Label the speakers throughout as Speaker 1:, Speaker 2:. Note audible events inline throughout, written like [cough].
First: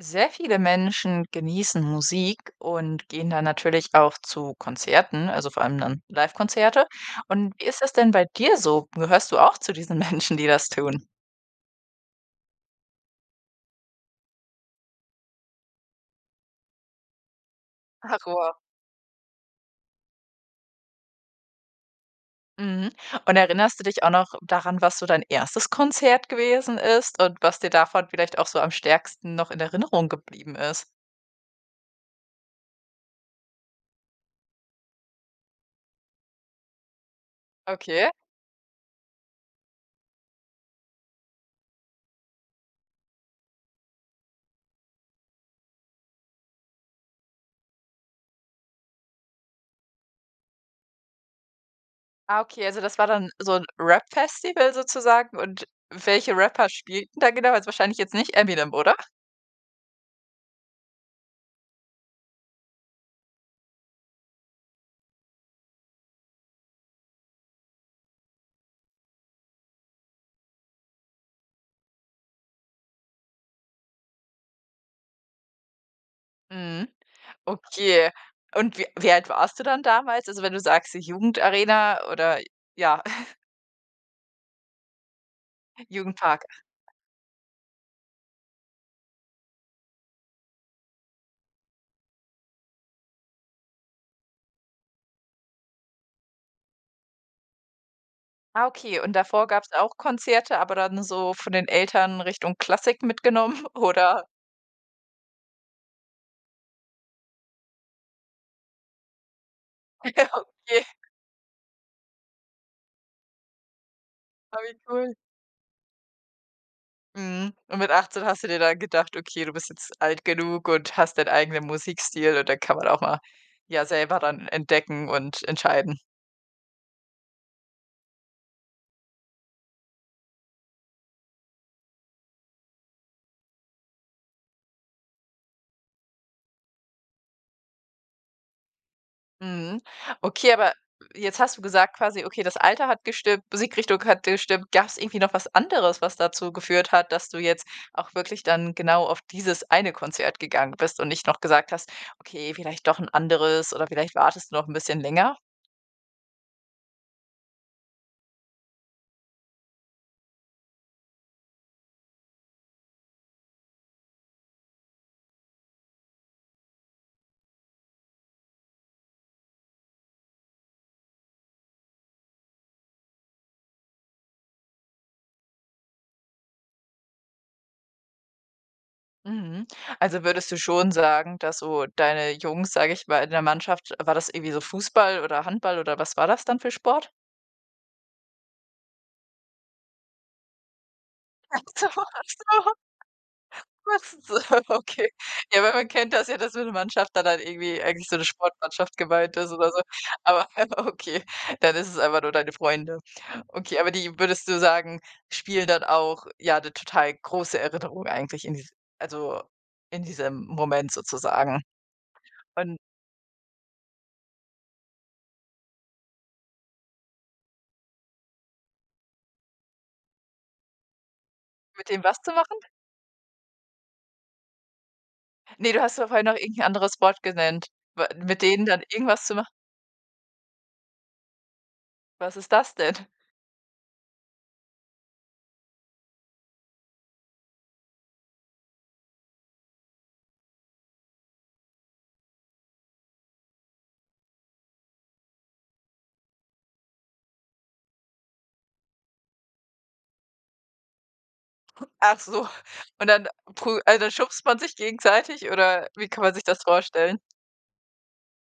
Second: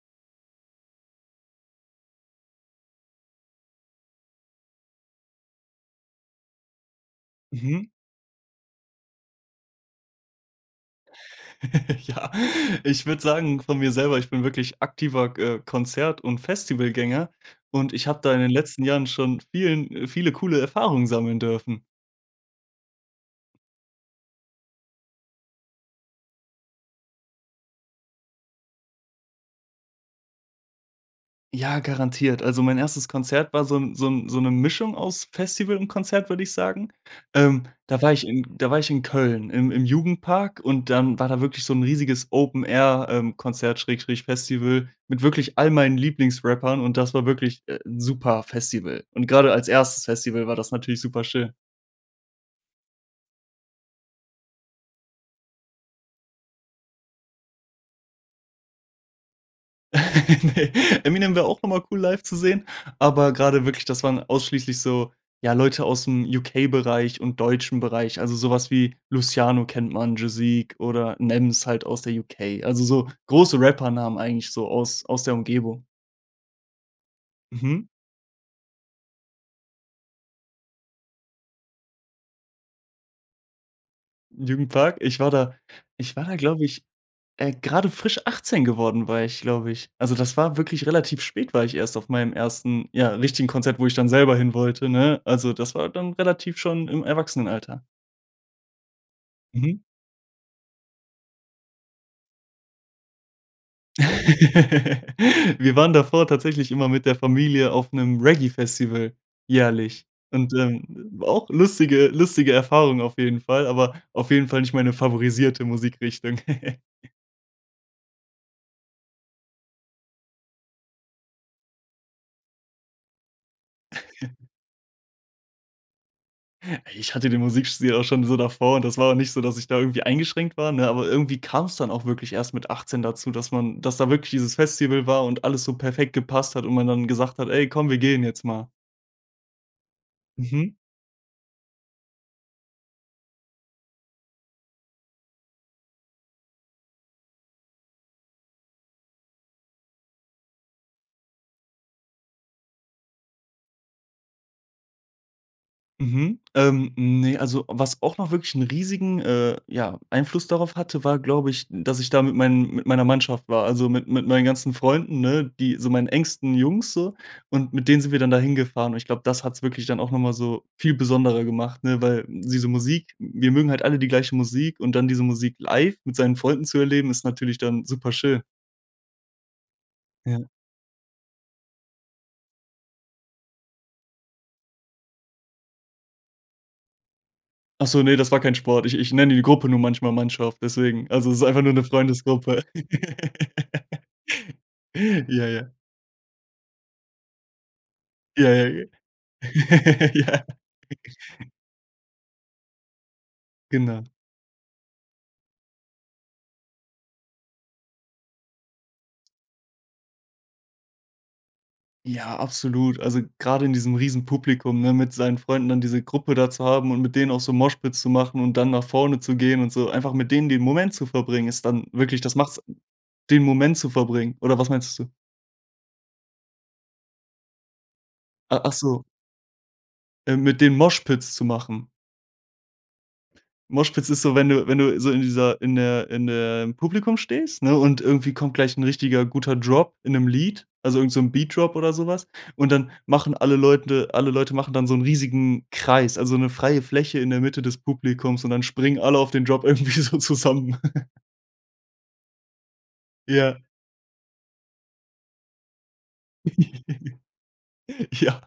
Speaker 1: Sehr viele Menschen genießen Musik und gehen da natürlich auch zu Konzerten, also vor allem dann Livekonzerte. Und wie ist
Speaker 2: Mhm.
Speaker 1: das denn bei dir so? Gehörst du auch zu diesen Menschen, die das tun?
Speaker 2: [giggles] Ja, ich würde sagen von mir selber, ich bin wirklich aktiver g äh, Konzert und Festivalgänger und ich
Speaker 1: Ach,
Speaker 2: habe da in den
Speaker 1: wow.
Speaker 2: letzten Jahren schon vielen viele coole Erfahrungen sammeln dürfen.
Speaker 1: Mhm. Und erinnerst du dich auch noch daran, was so dein 1. Konzert gewesen ist und was dir davon vielleicht auch so am stärksten noch in Erinnerung geblieben ist?
Speaker 2: Ja, garantiert. Also mein 1. Konzert war so 'n so 'n so 'ne Mischung aus Festival und Konzert, würde ich sagen. Ähm, da war
Speaker 1: Okay.
Speaker 2: ich in da war ich in Köln im im Jugendpark und dann war da wirklich so 'n riesiges Open-Air ähm, Konzert/Festival mit wirklich all meinen Lieblingsrappern und das war wirklich, äh, 'n, super Festival. Und grade als 1. Festival war das natürlich super schön.
Speaker 1: Ah, okay, also das war dann so 'n Rap-Festival sozusagen und welche Rapper spielen da genau? Also, jetzt wahrscheinlich jetzt nicht „Eminem“, oder?
Speaker 2: [chuckles] Ne, „Eminem“ wär auch einmal cool live zu sehen, aber grade wirklich, das waren ausschließlich so ja, Leute ausm UK-Bereich und deutschen Bereich, also sowas wie „Luciano“ kennt man, „Joseque“ oder „Nems“ halt aus der UK. Also so große Rappernamen eigentlich so aus aus der Umgebung.
Speaker 1: Mhm,
Speaker 2: Mhm.
Speaker 1: okay. Und wie wie alt warst du dann damals? Also, wenn du sagst, so „Jugendarena“ oder ja. [chuckles]
Speaker 2: Jugendpark, ich war da ich war da,
Speaker 1: Jugendpark.
Speaker 2: glaube ich, äh, grade frisch 18 geworden, war ich, glaube ich. Also, das war wirklich relativ spät, war ich erst auf meinem 1. ja, richtigen Konzert, wo ich dann selber hin wollte, ne? Also, das war dann relativ schon im Erwachsenenalter.
Speaker 1: Ah, okay. Und davor gab's
Speaker 2: Mhm.
Speaker 1: auch Konzerte, aber dann so von den Eltern Richtung Klassik mitgenommen, oder?
Speaker 2: [laughs] Wir waren davor tatsächlich immer mit der Familie auf 'nem Reggae-Festival jährlich.
Speaker 1: Ja,
Speaker 2: Und,
Speaker 1: okay.
Speaker 2: ähm, war auch lustige lustige Erfahrungen auf jeden Fall, aber auf jeden
Speaker 1: Oh
Speaker 2: Fall nicht
Speaker 1: wie
Speaker 2: meine
Speaker 1: cool.
Speaker 2: favorisierte Musikrichtung. [chuckles]
Speaker 1: Mhm. Und mit 18 hast du dir dann gedacht: „Okay, du bist jetzt alt genug und hast deinen eigenen Musikstil“ und dann kann man auch mal, ja, selber
Speaker 2: [chuckles]
Speaker 1: dann entdecken und entscheiden.
Speaker 2: Ich hatte den Musikstil auch schon so davor. Das war auch nicht so, dass ich da irgendwie eingeschränkt war, ne? Aber irgendwie kam's dann auch wirklich erst mit 18 dazu, dass man dass da wirklich dieses Festival war und alles so perfekt gepasst hat und man dann gesagt hat: „Ey komm, wir gehen jetzt mal.“
Speaker 1: Mhm, okay, aber
Speaker 2: Mhm.
Speaker 1: jetzt hast du gesagt quasi okay, das Alter hat gestimmt, Musikrichtung hat gestimmt. Gab's irgendwie noch was anderes, was dazu geführt hat, dass du jetzt auch wirklich dann genau auf dieses eine Konzert gegangen bist und nicht noch gesagt hast: „Okay, vielleicht doch 'n anderes,“ oder vielleicht wartest du noch 'n bisschen länger?
Speaker 2: Mhm. Ähm, ne, also was auch noch wirklich 'n riesigen, äh ja, Einfluss darauf hatte, war glaube ich, dass ich da mit meinen mit meiner Mannschaft war, also mit mit meinen ganzen Freunden, ne, die so meinen engsten Jungs so und mit denen sind wir dann da hingefahren. Und ich glaube, das hat's wirklich dann auch noch mal so viel besonderer gemacht, ne, weil diese Musik wir mögen halt alle die gleiche Musik und dann diese Musik live mit seinen Freunden zu erleben, ist natürlich dann superschön.
Speaker 1: Mhm, also
Speaker 2: Ja.
Speaker 1: würdest du schon sagen, dass so deine Jungs, sage ich mal in der Mannschaft war das irgendwie so Fußball oder Handball oder was war das dann für Sport?
Speaker 2: Ach so, ne, das war kein Sport. Ich ich nenne die Gruppe nur manchmal Mannschaft, deswegen also es ist
Speaker 1: Ach
Speaker 2: einfach nur 'ne
Speaker 1: so, ach
Speaker 2: Freundesgruppe.
Speaker 1: so. Was ist so
Speaker 2: [chuckles]
Speaker 1: okay.
Speaker 2: Ja,
Speaker 1: Ja,
Speaker 2: ja.
Speaker 1: wenn man kennt das ja, dass wenn 'ne Mannschaft da dann irgendwie eigentlich so 'ne
Speaker 2: Ja, ja.
Speaker 1: Sportmannschaft gemeint ist oder so,
Speaker 2: [chuckles] Ja.
Speaker 1: aber okay,
Speaker 2: [chuckles]
Speaker 1: dann ist es einfach nur deine Freunde. Okay, aber
Speaker 2: Genau.
Speaker 1: die, würdest du sagen, spielen dann auch ja 'ne total große Erinnerung eigentlich in dies also in diesem Moment sozusagen.
Speaker 2: Ja,
Speaker 1: Und
Speaker 2: absolut. Also grade in diesem Riesenpublikum, ne, mit seinen Freunden dann diese Gruppe da zu haben und mit denen auch so Moshpit zu machen und dann nach vorne zu gehen und so. Einfach mit denen den Moment zu verbringen, ist dann
Speaker 1: Mit denen
Speaker 2: wirklich
Speaker 1: was zu
Speaker 2: das
Speaker 1: machen?
Speaker 2: macht's den Moment zu verbringen oder was meintest du?
Speaker 1: Ne, du hast ja vorher noch irgendein anderes Wort genannt, w mit
Speaker 2: Ah,
Speaker 1: denen dann
Speaker 2: achso.
Speaker 1: irgendwas zu machen?
Speaker 2: Äh mit denen Moshpits zu machen.
Speaker 1: Was ist das denn?
Speaker 2: Moshpits ist so, wenn du wenn du so in dieser in der in der im Publikum stehst, ne, und irgendwie kommt gleich 'n richtiger guter Drop in 'nem Lied also irgend so 'n Beat Drop oder so was. Und dann machen alle Leute alle Leute machen dann so 'n riesigen Kreis, also 'ne freie Fläche in der Mitte des Publikums und dann springen alle auf den Drop irgendwie so zusammen. [chuckles]
Speaker 1: Ach so. Und dann
Speaker 2: Ja.
Speaker 1: prü also, schubst man sich gegenseitig oder wie kann man sich das vorstellen?
Speaker 2: [chuckles] Ja.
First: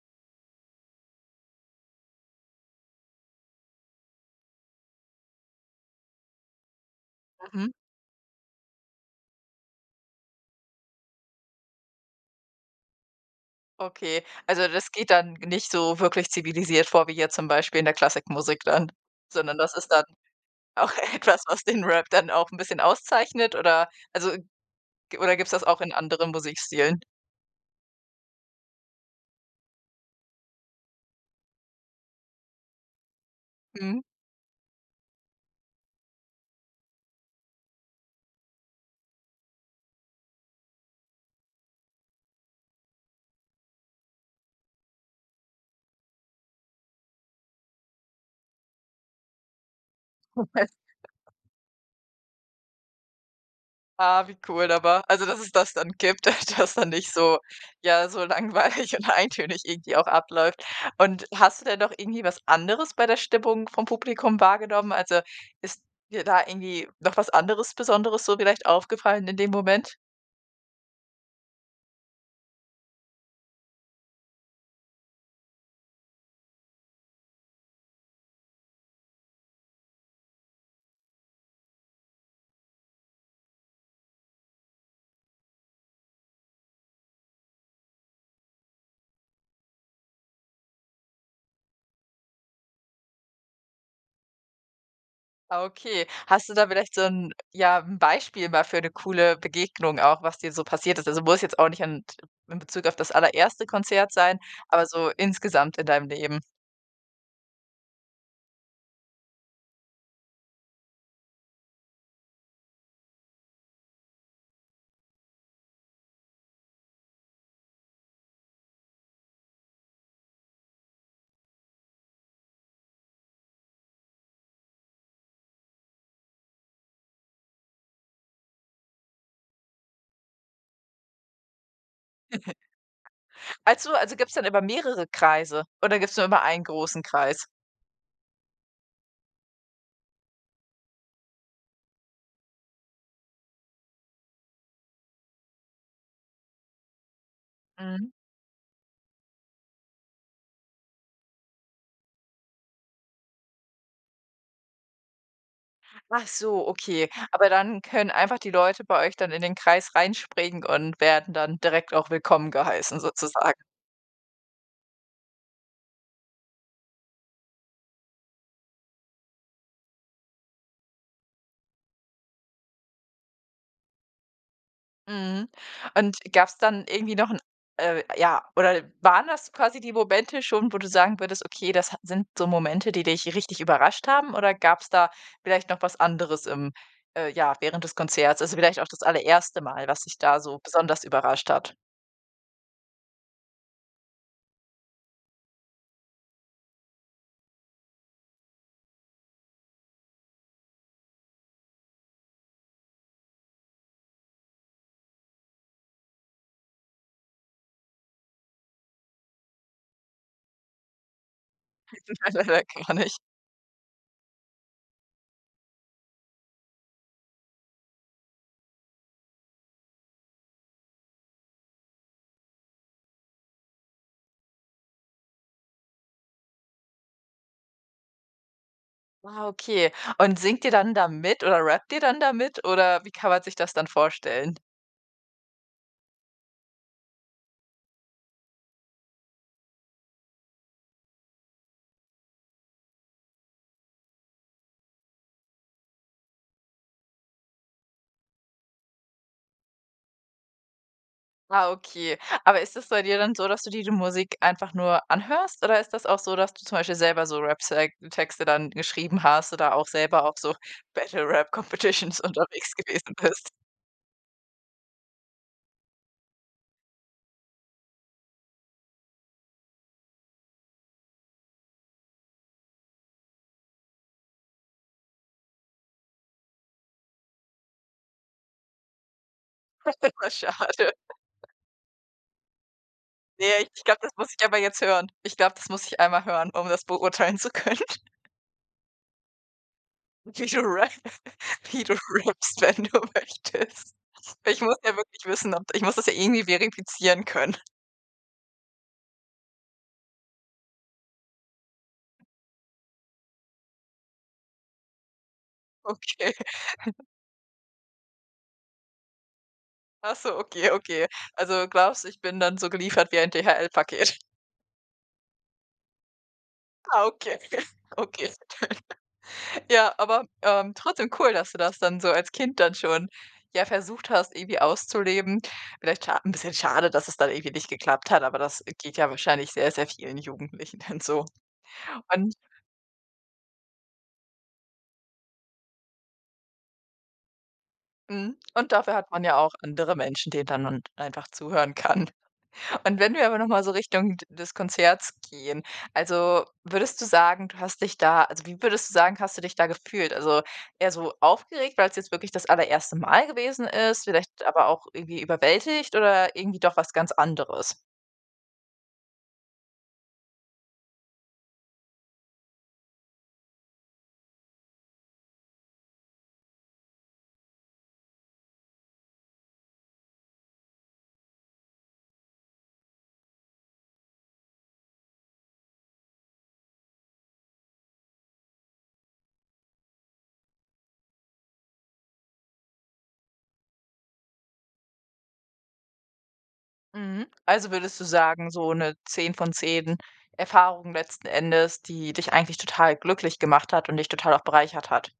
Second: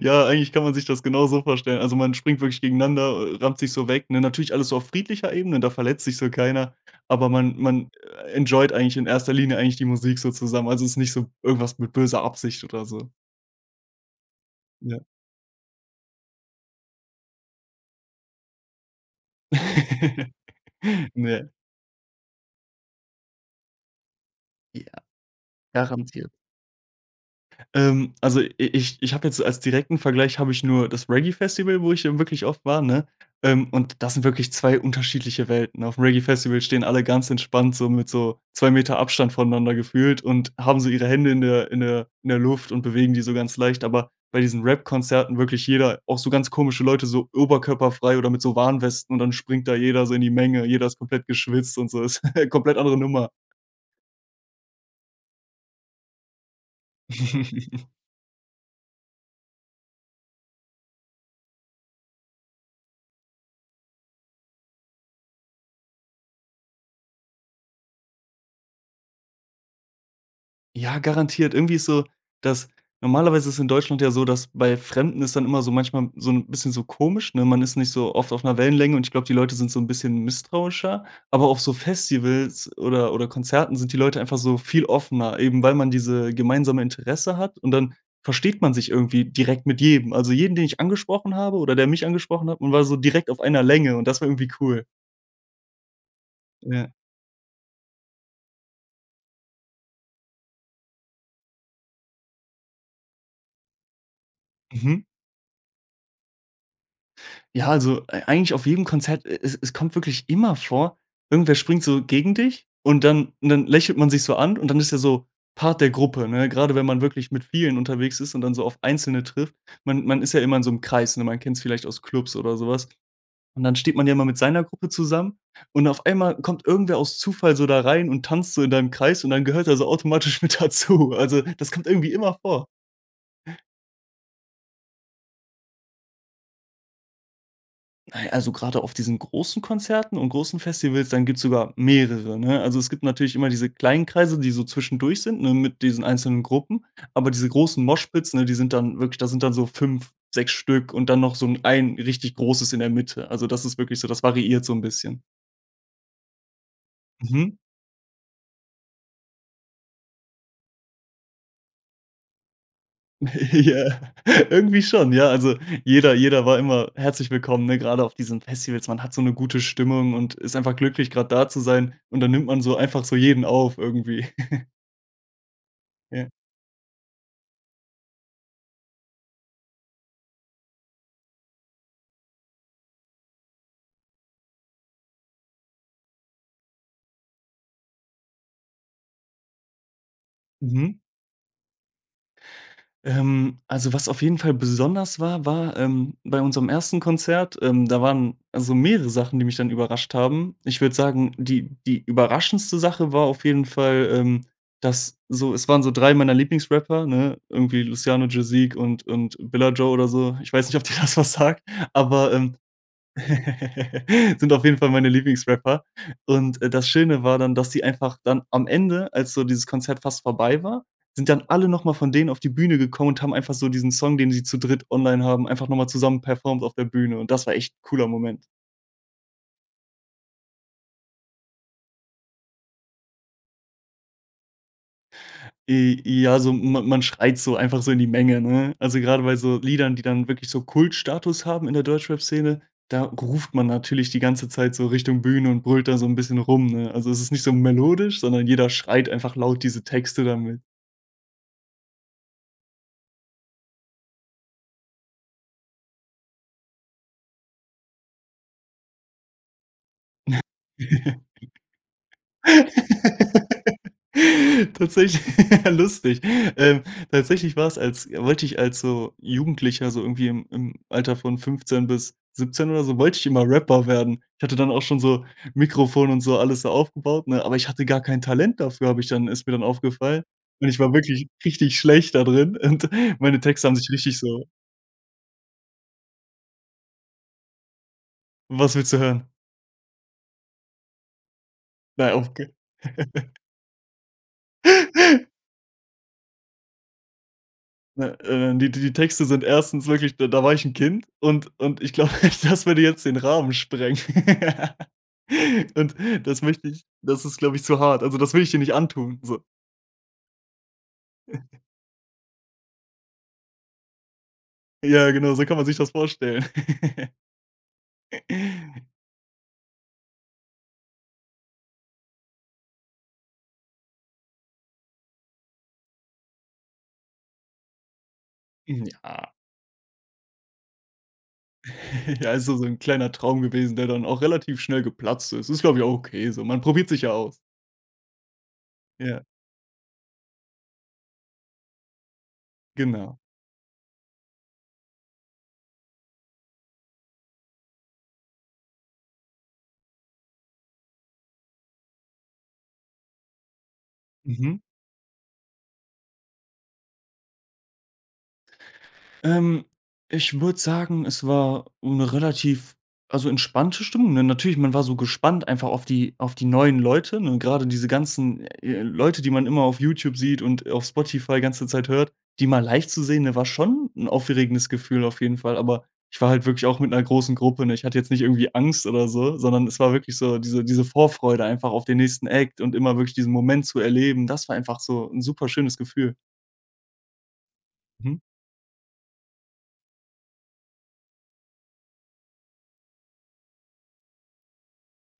Speaker 2: Ja, eigentlich kann man sich das genauso vorstellen. Also, man springt wirklich gegeneinander, äh, rammt sich so weg, ne? Natürlich alles so auf friedlicher Ebene, da verletzt sich so keiner. Aber man
Speaker 1: Mhm.
Speaker 2: man, äh, enjoyed eigentlich in 1. Linie eigentlich die Musik so zusammen. Also, ist nicht so irgendwas mit böser Absicht oder so.
Speaker 1: Okay, also, das
Speaker 2: Ja.
Speaker 1: geht dann nicht so wirklich zivilisiert vor wie jetzt zum Beispiel in der Klassik-Musik dann, sondern das ist dann
Speaker 2: [laughs]
Speaker 1: auch etwas,
Speaker 2: Ne.
Speaker 1: was den Rap dann auch 'n bisschen auszeichnet oder? Also,
Speaker 2: Ja,
Speaker 1: g oder gibt's das auch in
Speaker 2: garantiert.
Speaker 1: anderen Musikstilen?
Speaker 2: Ähm, also, i ich ich habe jetzt, als direkten Vergleich habe ich nur das Reggae-Festival, wo ich, äh, wirklich oft war, ne? Ähm, und
Speaker 1: Mhm.
Speaker 2: das sind wirklich 2 unterschiedliche Welten. Aufm Reggae-Festival stehen alle ganz entspannt so mit so 2 m Abstand voneinander gefühlt und haben so ihre Hände in der in der in der Luft und bewegen die so ganz leicht. Aber bei diesen Rap-Konzerten, wirklich jeder auch so ganz komische Leute so oberkörperfrei oder mit so Warnwesten und dann springt da jeder so in die Menge,
Speaker 1: [chuckles]
Speaker 2: jeder ist komplett geschwitzt und so ist [chuckles] komplett andere Nummer.
Speaker 1: Ah, wie cool aber also, dass es das dann gibt, dass da nicht so,
Speaker 2: [chuckles]
Speaker 1: ja, so langweilig und eintönig irgendwie auch abläuft. Und hast du denn noch irgendwie was anderes bei der Stimmung vom Publikum wahrgenommen? Also, ist dir da irgendwie noch was anderes Besonderes so vielleicht aufgefallen in dem Moment?
Speaker 2: Ja, garantiert. Irgendwie ist so, dass normalerweise ist in Deutschland ja so, dass bei Fremden ist dann immer so manchmal so 'n bisschen so komisch, ne? Man ist nicht so oft auf 'ner Wellenlänge und ich glaube, die Leute sind so 'n bisschen misstrauischer, aber auf so Festivals oder oder Konzerten sind die Leute einfach so viel offener, eben weil man diese gemeinsame Interesse hat und dann versteht man sich irgendwie direkt mit jedem. Also jeden, den ich angesprochen habe oder der mich angesprochen hat, man war so direkt auf einer Länge und das war irgendwie cool.
Speaker 1: Ah, okay, hast du da
Speaker 2: Ja.
Speaker 1: vielleicht so 'n ja, 'n Beispiel mal für 'ne coole Begegnung auch, was dir so passiert ist? Also, muss jetzt auch nicht an t in Bezug auf das allererste Konzert sein, aber
Speaker 2: Mhm.
Speaker 1: so insgesamt in deinem Leben?
Speaker 2: Ja, also, ei eigentlich auf jedem Konzert, e es es kommt wirklich immer vor, irgendwer springt so gegen dich und dann dann lächelt man sich so an und dann ist er so Part der Gruppe, ne, grade wenn man wirklich mit vielen unterwegs ist und dann so auf einzelne trifft. Man man ist ja immer in so 'nem Kreis, ne? Man kennt's vielleicht aus Clubs oder sowas. Und dann steht man ja immer mit seiner Gruppe zusammen und auf einmal kommt irgendwer aus Zufall so da rein und tanzt so in deinem Kreis und dann gehört er so automatisch mit dazu. Also, das kommt irgendwie immer vor.
Speaker 1: [chuckles] Also also, gibt's dann immer mehrere Kreise oder gibt's nur immer einen großen Kreis?
Speaker 2: Nein, also, grade auf diesen großen Konzerten und großen Festivals, dann gibt's sogar mehrere, ne? Also, es gibt natürlich immer diese kleinen Kreise, die so zwischendurch sind, ne, mit diesen einzelnen Gruppen. Aber diese großen
Speaker 1: Mhm.
Speaker 2: Moshpits ne, die sind dann wirklich da sind dann so 5, 6 Stück und dann noch so 'n ein richtig großes in der Mitte. Also das ist wirklich so, das variiert so 'n bisschen.
Speaker 1: Ach so, okay, aber
Speaker 2: Mhm.
Speaker 1: dann können einfach die Leute bei euch dann in den Kreis reinspringen und werden dann direkt auch willkommen geheißen sozusagen.
Speaker 2: Ja, irgendwie schon, ja. Also, jeder jeder war immer herzlich willkommen, ne, gerade auf diesen Festivals. Man hat so 'ne gute Stimmung und ist einfach glücklich, grad da zu sein und dann nimmt man so einfach so jeden auf irgendwie. [chuckles]
Speaker 1: Mhm, und
Speaker 2: Ja.
Speaker 1: gab's dann irgendwie noch 'n, äh ja oder waren das quasi die Momente schon, wo du sagen würdest: „Okay, das ha sind so Momente, die dich richtig überrascht haben“ oder gab's da vielleicht noch was anderes im äh, ja, während des Konzerts? Also vielleicht auch das allererste Mal, was dich da so
Speaker 2: Mhm.
Speaker 1: besonders überrascht hat?
Speaker 2: Ähm, also was auf jeden Fall besonders war, war, ähm, bei unserem 1. Konzert, ähm, da waren also mehrere Sachen, die mich dann überrascht haben. Ich würde sagen, die die überraschendste Sache war auf jeden Fall, ähm, dass so es waren so 3 meiner Lieblingsrapper, ne, irgendwie Luciano, Jazeek und und Billa Joe oder so. Ich weiß nicht, ob dir das was sagt, aber, ähm,
Speaker 1: [unintelligible] Gar nicht.
Speaker 2: [chuckles] sind auf jeden Fall meine Lieblingsrapper und, äh, das Schöne war dann, dass sie einfach dann am Ende, als so dieses Konzert fast vorbei war, sind dann alle noch mal von denen auf die Bühne gekommen und haben einfach so diesen Song, den sie zu dritt online haben, einfach noch mal zusammen performed auf der Bühne und das war echt cooler Moment.
Speaker 1: Wow, okay. Und singt ihr dann da mit oder rappt ihr dann da mit oder wie kann man sich das dann vorstellen?
Speaker 2: J ja, so ma man schreit so einfach so in die Menge, ne? Also, grade bei so Liedern, die dann wirklich so Kultstatus haben in der Deutschrapszene, da ruft man natürlich die ganze Zeit so Richtung Bühne und brüllt da so 'n bisschen rum, ne? Also, es ist nicht so melodisch, sondern jeder schreit einfach laut diese Texte da mit.
Speaker 1: Ah, okay. Aber ist das bei dir dann so, dass du dir die Musik einfach nur anhörst, oder ist das auch so, dass du zum Beispiel selber so Rap [unintelligible] Texte dann geschrieben hast oder auch selber auf so
Speaker 2: [laughs]
Speaker 1: Battle-Rap-Competitions unterwegs gewesen bist?
Speaker 2: Tatsächlich, lustig. Ähm, tatsächlich war es als wollte ich als so Jugendlicher so irgendwie im im Alter von 15 bis 17 oder so, wollte ich immer Rapper werden. Ich hatte dann auch schon so Mikrofon und so alles so aufgebaut, ne? Aber ich hatte gar kein Talent dafür, habe ich dann ist mir dann
Speaker 1: Das
Speaker 2: aufgefallen.
Speaker 1: ist ja
Speaker 2: Und ich war
Speaker 1: schade.
Speaker 2: wirklich richtig schlecht da drin und meine
Speaker 1: Ja,
Speaker 2: Texte haben
Speaker 1: ich
Speaker 2: sich
Speaker 1: glaube, das
Speaker 2: richtig
Speaker 1: muss
Speaker 2: so
Speaker 1: ich aber jetzt hören. Ich glaube, das muss ich einmal hören, um das beurteilen zu können.
Speaker 2: Was willst du hören?
Speaker 1: [unintelligible] Rap. Wie du rappst,
Speaker 2: [unintelligible]
Speaker 1: wenn du
Speaker 2: [chuckles]
Speaker 1: möchtest. Ich muss ja wirklich wissen, ob d ich muss das ja eh nie verifizieren können.
Speaker 2: Ne, äh, die die Texte sind 1. wirklich da da war ich 'n Kind und und ich glaube, das würde jetzt den Rahmen sprengen. [laughs] Und
Speaker 1: Okay.
Speaker 2: das möchte ich
Speaker 1: [giggles]
Speaker 2: das ist, glaube ich, zu hart. Also, das will ich dir nicht antun, so.
Speaker 1: Ach so, okay, okay.
Speaker 2: [chuckles]
Speaker 1: Also, glaubst du, ich bin dann so geliefert wie ein DHL-Paket.
Speaker 2: Ja, genau, so kann man sich das vorstellen.
Speaker 1: Ah,
Speaker 2: [giggles]
Speaker 1: okay, okay, okay. [giggles] Ja, aber, ähm, trotzdem cool, dass du das dann so als Kind dann schon, ja, versucht hast, irgendwie auszuleben. Vielleicht scha 'n bisschen schade, dass es dann irgendwie nicht geklappt hat, aber das, äh,
Speaker 2: Hm,
Speaker 1: geht ja
Speaker 2: ja.
Speaker 1: wahrscheinlich sehr, sehr vielen Jugendlichen dann so.
Speaker 2: [chuckles] Ja,
Speaker 1: Und
Speaker 2: also so 'n kleiner Traum gewesen, der dann auch relativ schnell geplatzt ist. Ist, glaube ich, okay so. Man probiert sich ja aus.
Speaker 1: Mhm, und dafür hat
Speaker 2: Ja.
Speaker 1: man ja auch andere Menschen, denen dann man einfach zuhören kann. Und wenn
Speaker 2: Genau.
Speaker 1: wir aber noch mal so Richtung d des Konzerts gehen, also, würdest du sagen, du hast dich da also, wie würdest du sagen, hast du dich da gefühlt? Also, eher so aufgeregt, weil's jetzt wirklich das allererste Mal gewesen ist, vielleicht
Speaker 2: Mhm.
Speaker 1: aber auch irgendwie überwältigt oder irgendwie doch was ganz anderes?
Speaker 2: Ähm, ich würde sagen, es war 'ne relativ, also, entspannte Stimmung, ne? Natürlich, man war so gespannt einfach auf die auf die neuen Leute, ne? Grade diese ganzen, äh, Leute, die man immer auf YouTube sieht und auf Spotify ganze Zeit hört, die mal live zu sehen, ne, war schon 'n aufregendes Gefühl auf jeden Fall. Aber ich war halt wirklich auch mit 'ner großen Gruppe, ne? Ich hatte jetzt nicht irgendwie Angst oder so, sondern es war wirklich so, diese diese Vorfreude einfach auf den nächsten Act und immer wirklich diesen Moment zu erleben, das war einfach so 'n superschönes Gefühl.
Speaker 1: Mhm. Also, würdest du
Speaker 2: Mhm.
Speaker 1: sagen, so 'ne 10 von 10 Erfahrungen letzten Endes, die dich eigentlich total glücklich gemacht hat und dich total auch bereichert hat?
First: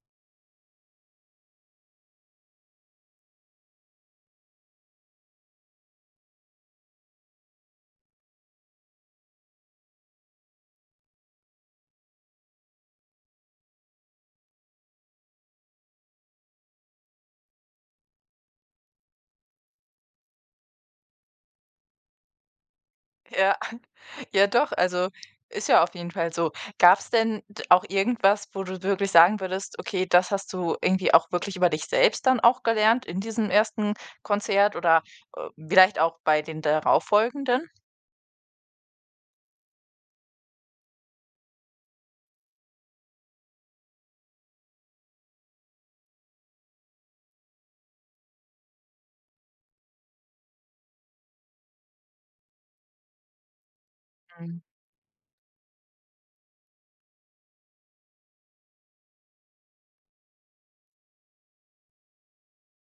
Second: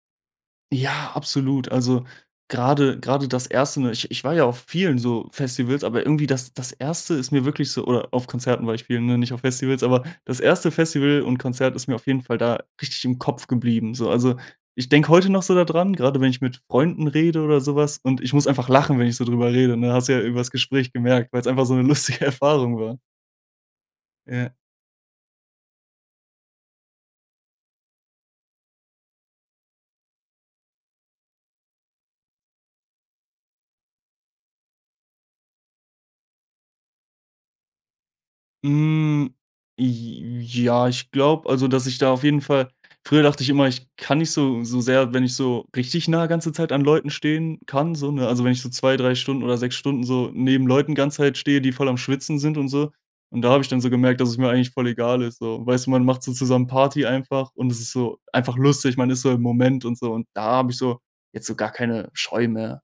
Speaker 2: Ja, absolut. Also, grade grade das 1., ne? Ich ich war ja auf vielen, so, Festivals, aber irgendwie das das 1. ist mir wirklich so oder auf Konzerten war ich vielen, ne, nicht auf Festivals. Aber das 1. Festival und Konzert ist mir auf jeden Fall da richtig im Kopf geblieben. So, also, ich denke heute noch so da dran, grade wenn ich Freunden rede oder so was und ich muss einfach lachen, wenn ich so drüber rede, ne? Hast du ja übers Gespräch gemerkt, weil's einfach so 'ne lustige Erfahrung war.
Speaker 1: Ja, [chuckles] ja
Speaker 2: Ja.
Speaker 1: doch, also, ist ja auf jeden Fall so. Gab's denn d auch irgendwas, wo du wirklich sagen würdest: „Okay, das hast du irgendwie auch wirklich über dich selbst dann auch gelernt in diesem 1. Konzert oder, äh, vielleicht auch bei den darauffolgenden?“
Speaker 2: Hm, j ja ich glaube also, dass ich da auf jeden Fall früher dachte ich immer: „Ich kann nicht so so sehr wenn ich so richtig nah ganze Zeit an Leuten stehen kann so ne?“ Also, wenn ich so 2 3 Stunden oder 6 Stunden so neben Leuten ganze Zeit stehe, die voll am Schwitzen sind und so. Und da habe ich dann so gemerkt, dass es mir eigentlich voll egal ist so. Weißt du, man macht so zusammen Party einfach und es ist so einfach lustig. Man ist so im Moment und so. Und da habe ich so jetzt so gar keine Scheu mehr.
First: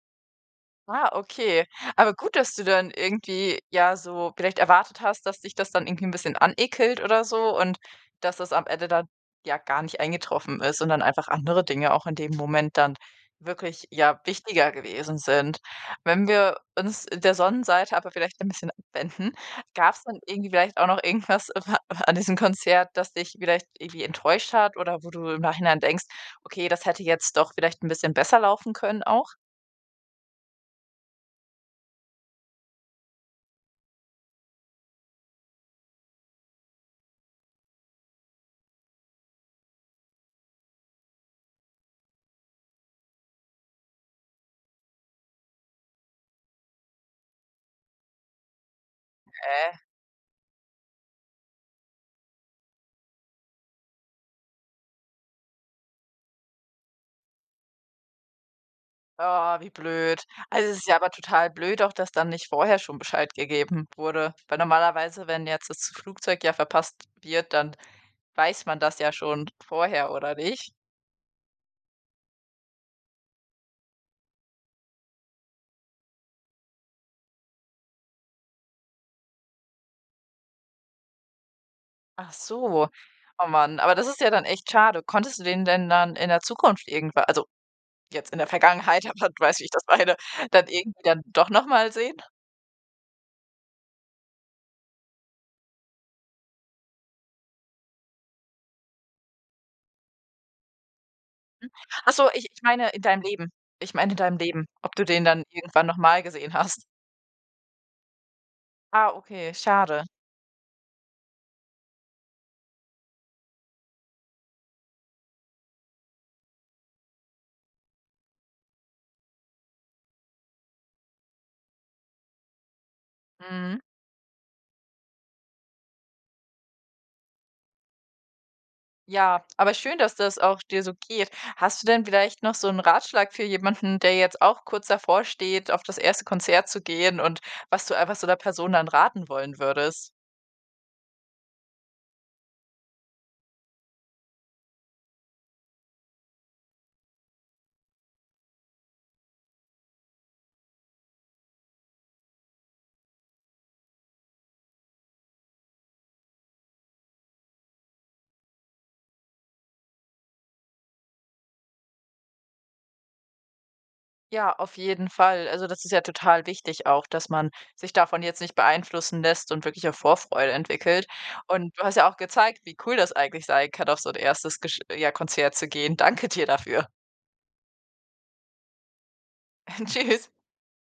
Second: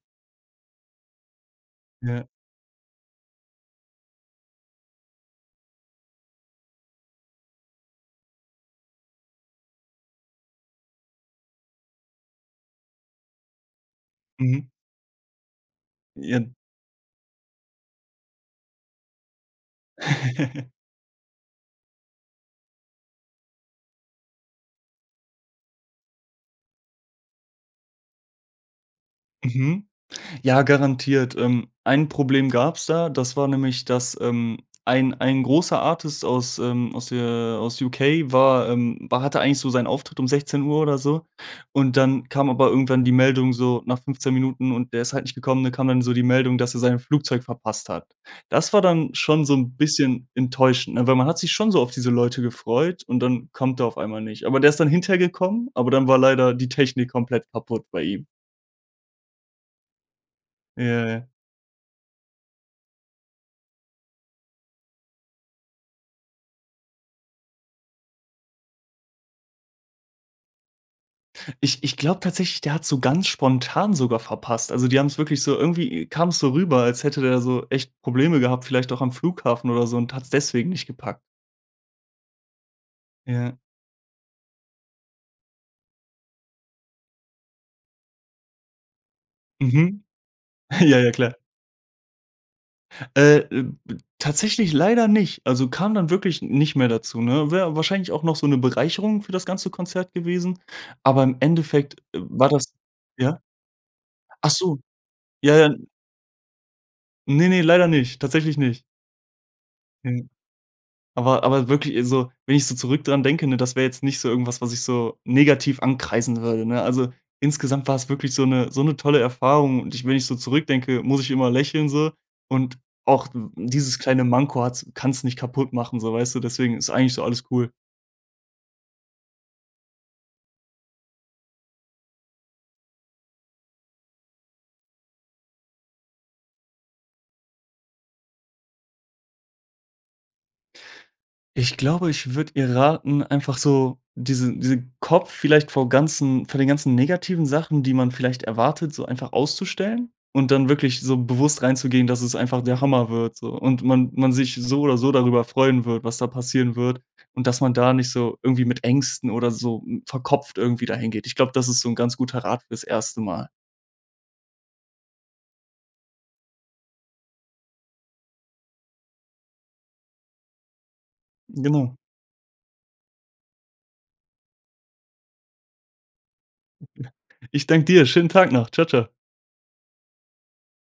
Speaker 1: Ah, okay. Aber
Speaker 2: Ja.
Speaker 1: gut, dass du dann irgendwie, ja, so vielleicht erwartet hast, dass dich das dann irgendwie 'n bisschen anekelt oder so und dass das am Ende dann ja gar nicht eingetroffen ist und dann einfach andere Dinge auch in dem Moment dann wirklich, ja,
Speaker 2: Mhm.
Speaker 1: wichtiger gewesen sind. Wenn
Speaker 2: Ja.
Speaker 1: wir uns der Sonnenseite aber vielleicht ein bisschen abwenden, gab's dann irgendwie
Speaker 2: [chuckles]
Speaker 1: vielleicht auch noch irgendwas a an diesem Konzert, das dich vielleicht irgendwie enttäuscht hat oder wo du im Nachhinein denkst: „Okay, das hätte jetzt doch vielleicht 'n bisschen besser laufen können auch?“
Speaker 2: Mhm. Ja, garantiert. Ähm, ein Problem gab's da. Das war nämlich, dass, ähm, ein ein großer Artist aus, ähm aus der, äh aus UK war, ähm hatte eigentlich so seinen Auftritt um 16 oder so und dann kam aber irgendwann die Meldung so nach 15 Minuten und der ist halt nicht gekommen, dann kam dann so die Meldung, dass er sein Flugzeug verpasst hat. Das war dann schon so 'n
Speaker 1: Hä?
Speaker 2: bisschen enttäuschend, ne? Weil man hat sich schon so auf diese Leute gefreut und dann kommt er auf einmal nicht. Aber der ist dann hinterher gekommen, aber dann war leider die Technik komplett kaputt bei ihm.
Speaker 1: Oh, wie blöd. Also, es ist ja
Speaker 2: Ja,
Speaker 1: aber
Speaker 2: ja.
Speaker 1: total blöd auch, dass da nicht vorher schon Bescheid gegeben wurde, weil normalerweise, wenn jetzt das Flugzeug ja verpasst wird, dann weiß man das ja schon vorher oder nicht?
Speaker 2: Ich ich glaube tatsächlich, der hat's so ganz spontan sogar verpasst. Also, die haben's wirklich so irgendwie kam's so rüber, als hätte der so echt Probleme gehabt, vielleicht auch am Flughafen oder so und hat's deswegen nicht gepackt.
Speaker 1: Ach so, oh
Speaker 2: Ja.
Speaker 1: man, aber das ist ja dann echt schade. Konntest du den dann in der Zukunft irgendwa also, jetzt in der Vergangenheit, ja, weiß wie ich das
Speaker 2: Mhm.
Speaker 1: meine, dann
Speaker 2: [chuckles] Ja,
Speaker 1: irgendwie
Speaker 2: ja
Speaker 1: dann
Speaker 2: klar.
Speaker 1: doch noch mal sehen?
Speaker 2: Äh, b b tatsächlich leider nicht also, kam dann wirklich nicht mehr dazu, ne? Wäre wahrscheinlich auch noch so 'ne Bereicherung für das ganze Konzert gewesen, aber im
Speaker 1: Mhm.
Speaker 2: Endeffekt,
Speaker 1: Ach
Speaker 2: äh,
Speaker 1: so, ich
Speaker 2: war
Speaker 1: ich
Speaker 2: das
Speaker 1: meine in deinem
Speaker 2: ja?
Speaker 1: Leben. Ich meine in deinem
Speaker 2: Ach
Speaker 1: Leben,
Speaker 2: so.
Speaker 1: ob du den dann
Speaker 2: Ja, ja,
Speaker 1: irgendwann
Speaker 2: n
Speaker 1: noch mal gesehen hast?
Speaker 2: Ne, ne, leider nicht, tatsächlich nicht.
Speaker 1: Ah, okay, schade.
Speaker 2: Mhm, aber aber wirklich so wenn ich so zurück dran denke, ne, das wäre jetzt nicht so irgendwas, was ich so negativ ankreiden würde, ne? Also, insgesamt war es wirklich so 'ne so 'ne tolle Erfahrung und ich wenn ich so zurückdenke, muss ich immer lächeln so. Und auch w
Speaker 1: Mhm.
Speaker 2: dieses kleine Manko hat's kann's nicht kaputtmachen so, weißt du? Deswegen ist eigentlich so alles cool.
Speaker 1: Ja, aber schön, dass das auch dir so geht. Hast du denn vielleicht noch so 'n Ratschlag für jemanden, der jetzt auch kurz davor steht, auf das 1. Konzert zu gehen und was du einfach zu der Person dann raten wollen würdest?
Speaker 2: Ich glaube, ich würde ihr raten, einfach so diese diesen Kopf vielleicht vor ganzen vor den ganzen negativen Sachen, die man vielleicht erwartet, so einfach auszustellen. Und dann wirklich so bewusst reinzugehen, dass es einfach der Hammer wird, so, und man man sich so oder so darüber freuen wird, was da passieren wird und dass man da nicht so irgendwie mit Ängsten oder so verkopft irgendwie da hin geht. Ich glaube, das ist so 'n ganz guter Rat für das 1. Mal.
Speaker 1: Ja, auf jeden Fall. Also, das ist ja total wichtig auch, dass man sich davon jetzt nicht beeinflussen lässt und wirklich auch Vorfreude entwickelt. Und du
Speaker 2: Genau.
Speaker 1: hast ja auch gezeigt, wie cool das eigentlich sein kann, auf so 'n 1. gesch ja Konzert zu gehen. Danke dir dafür.
Speaker 2: [chuckles] Ich danke dir, schönen Tag noch. Tschau, tschau.
Speaker 1: Äh, tschüss.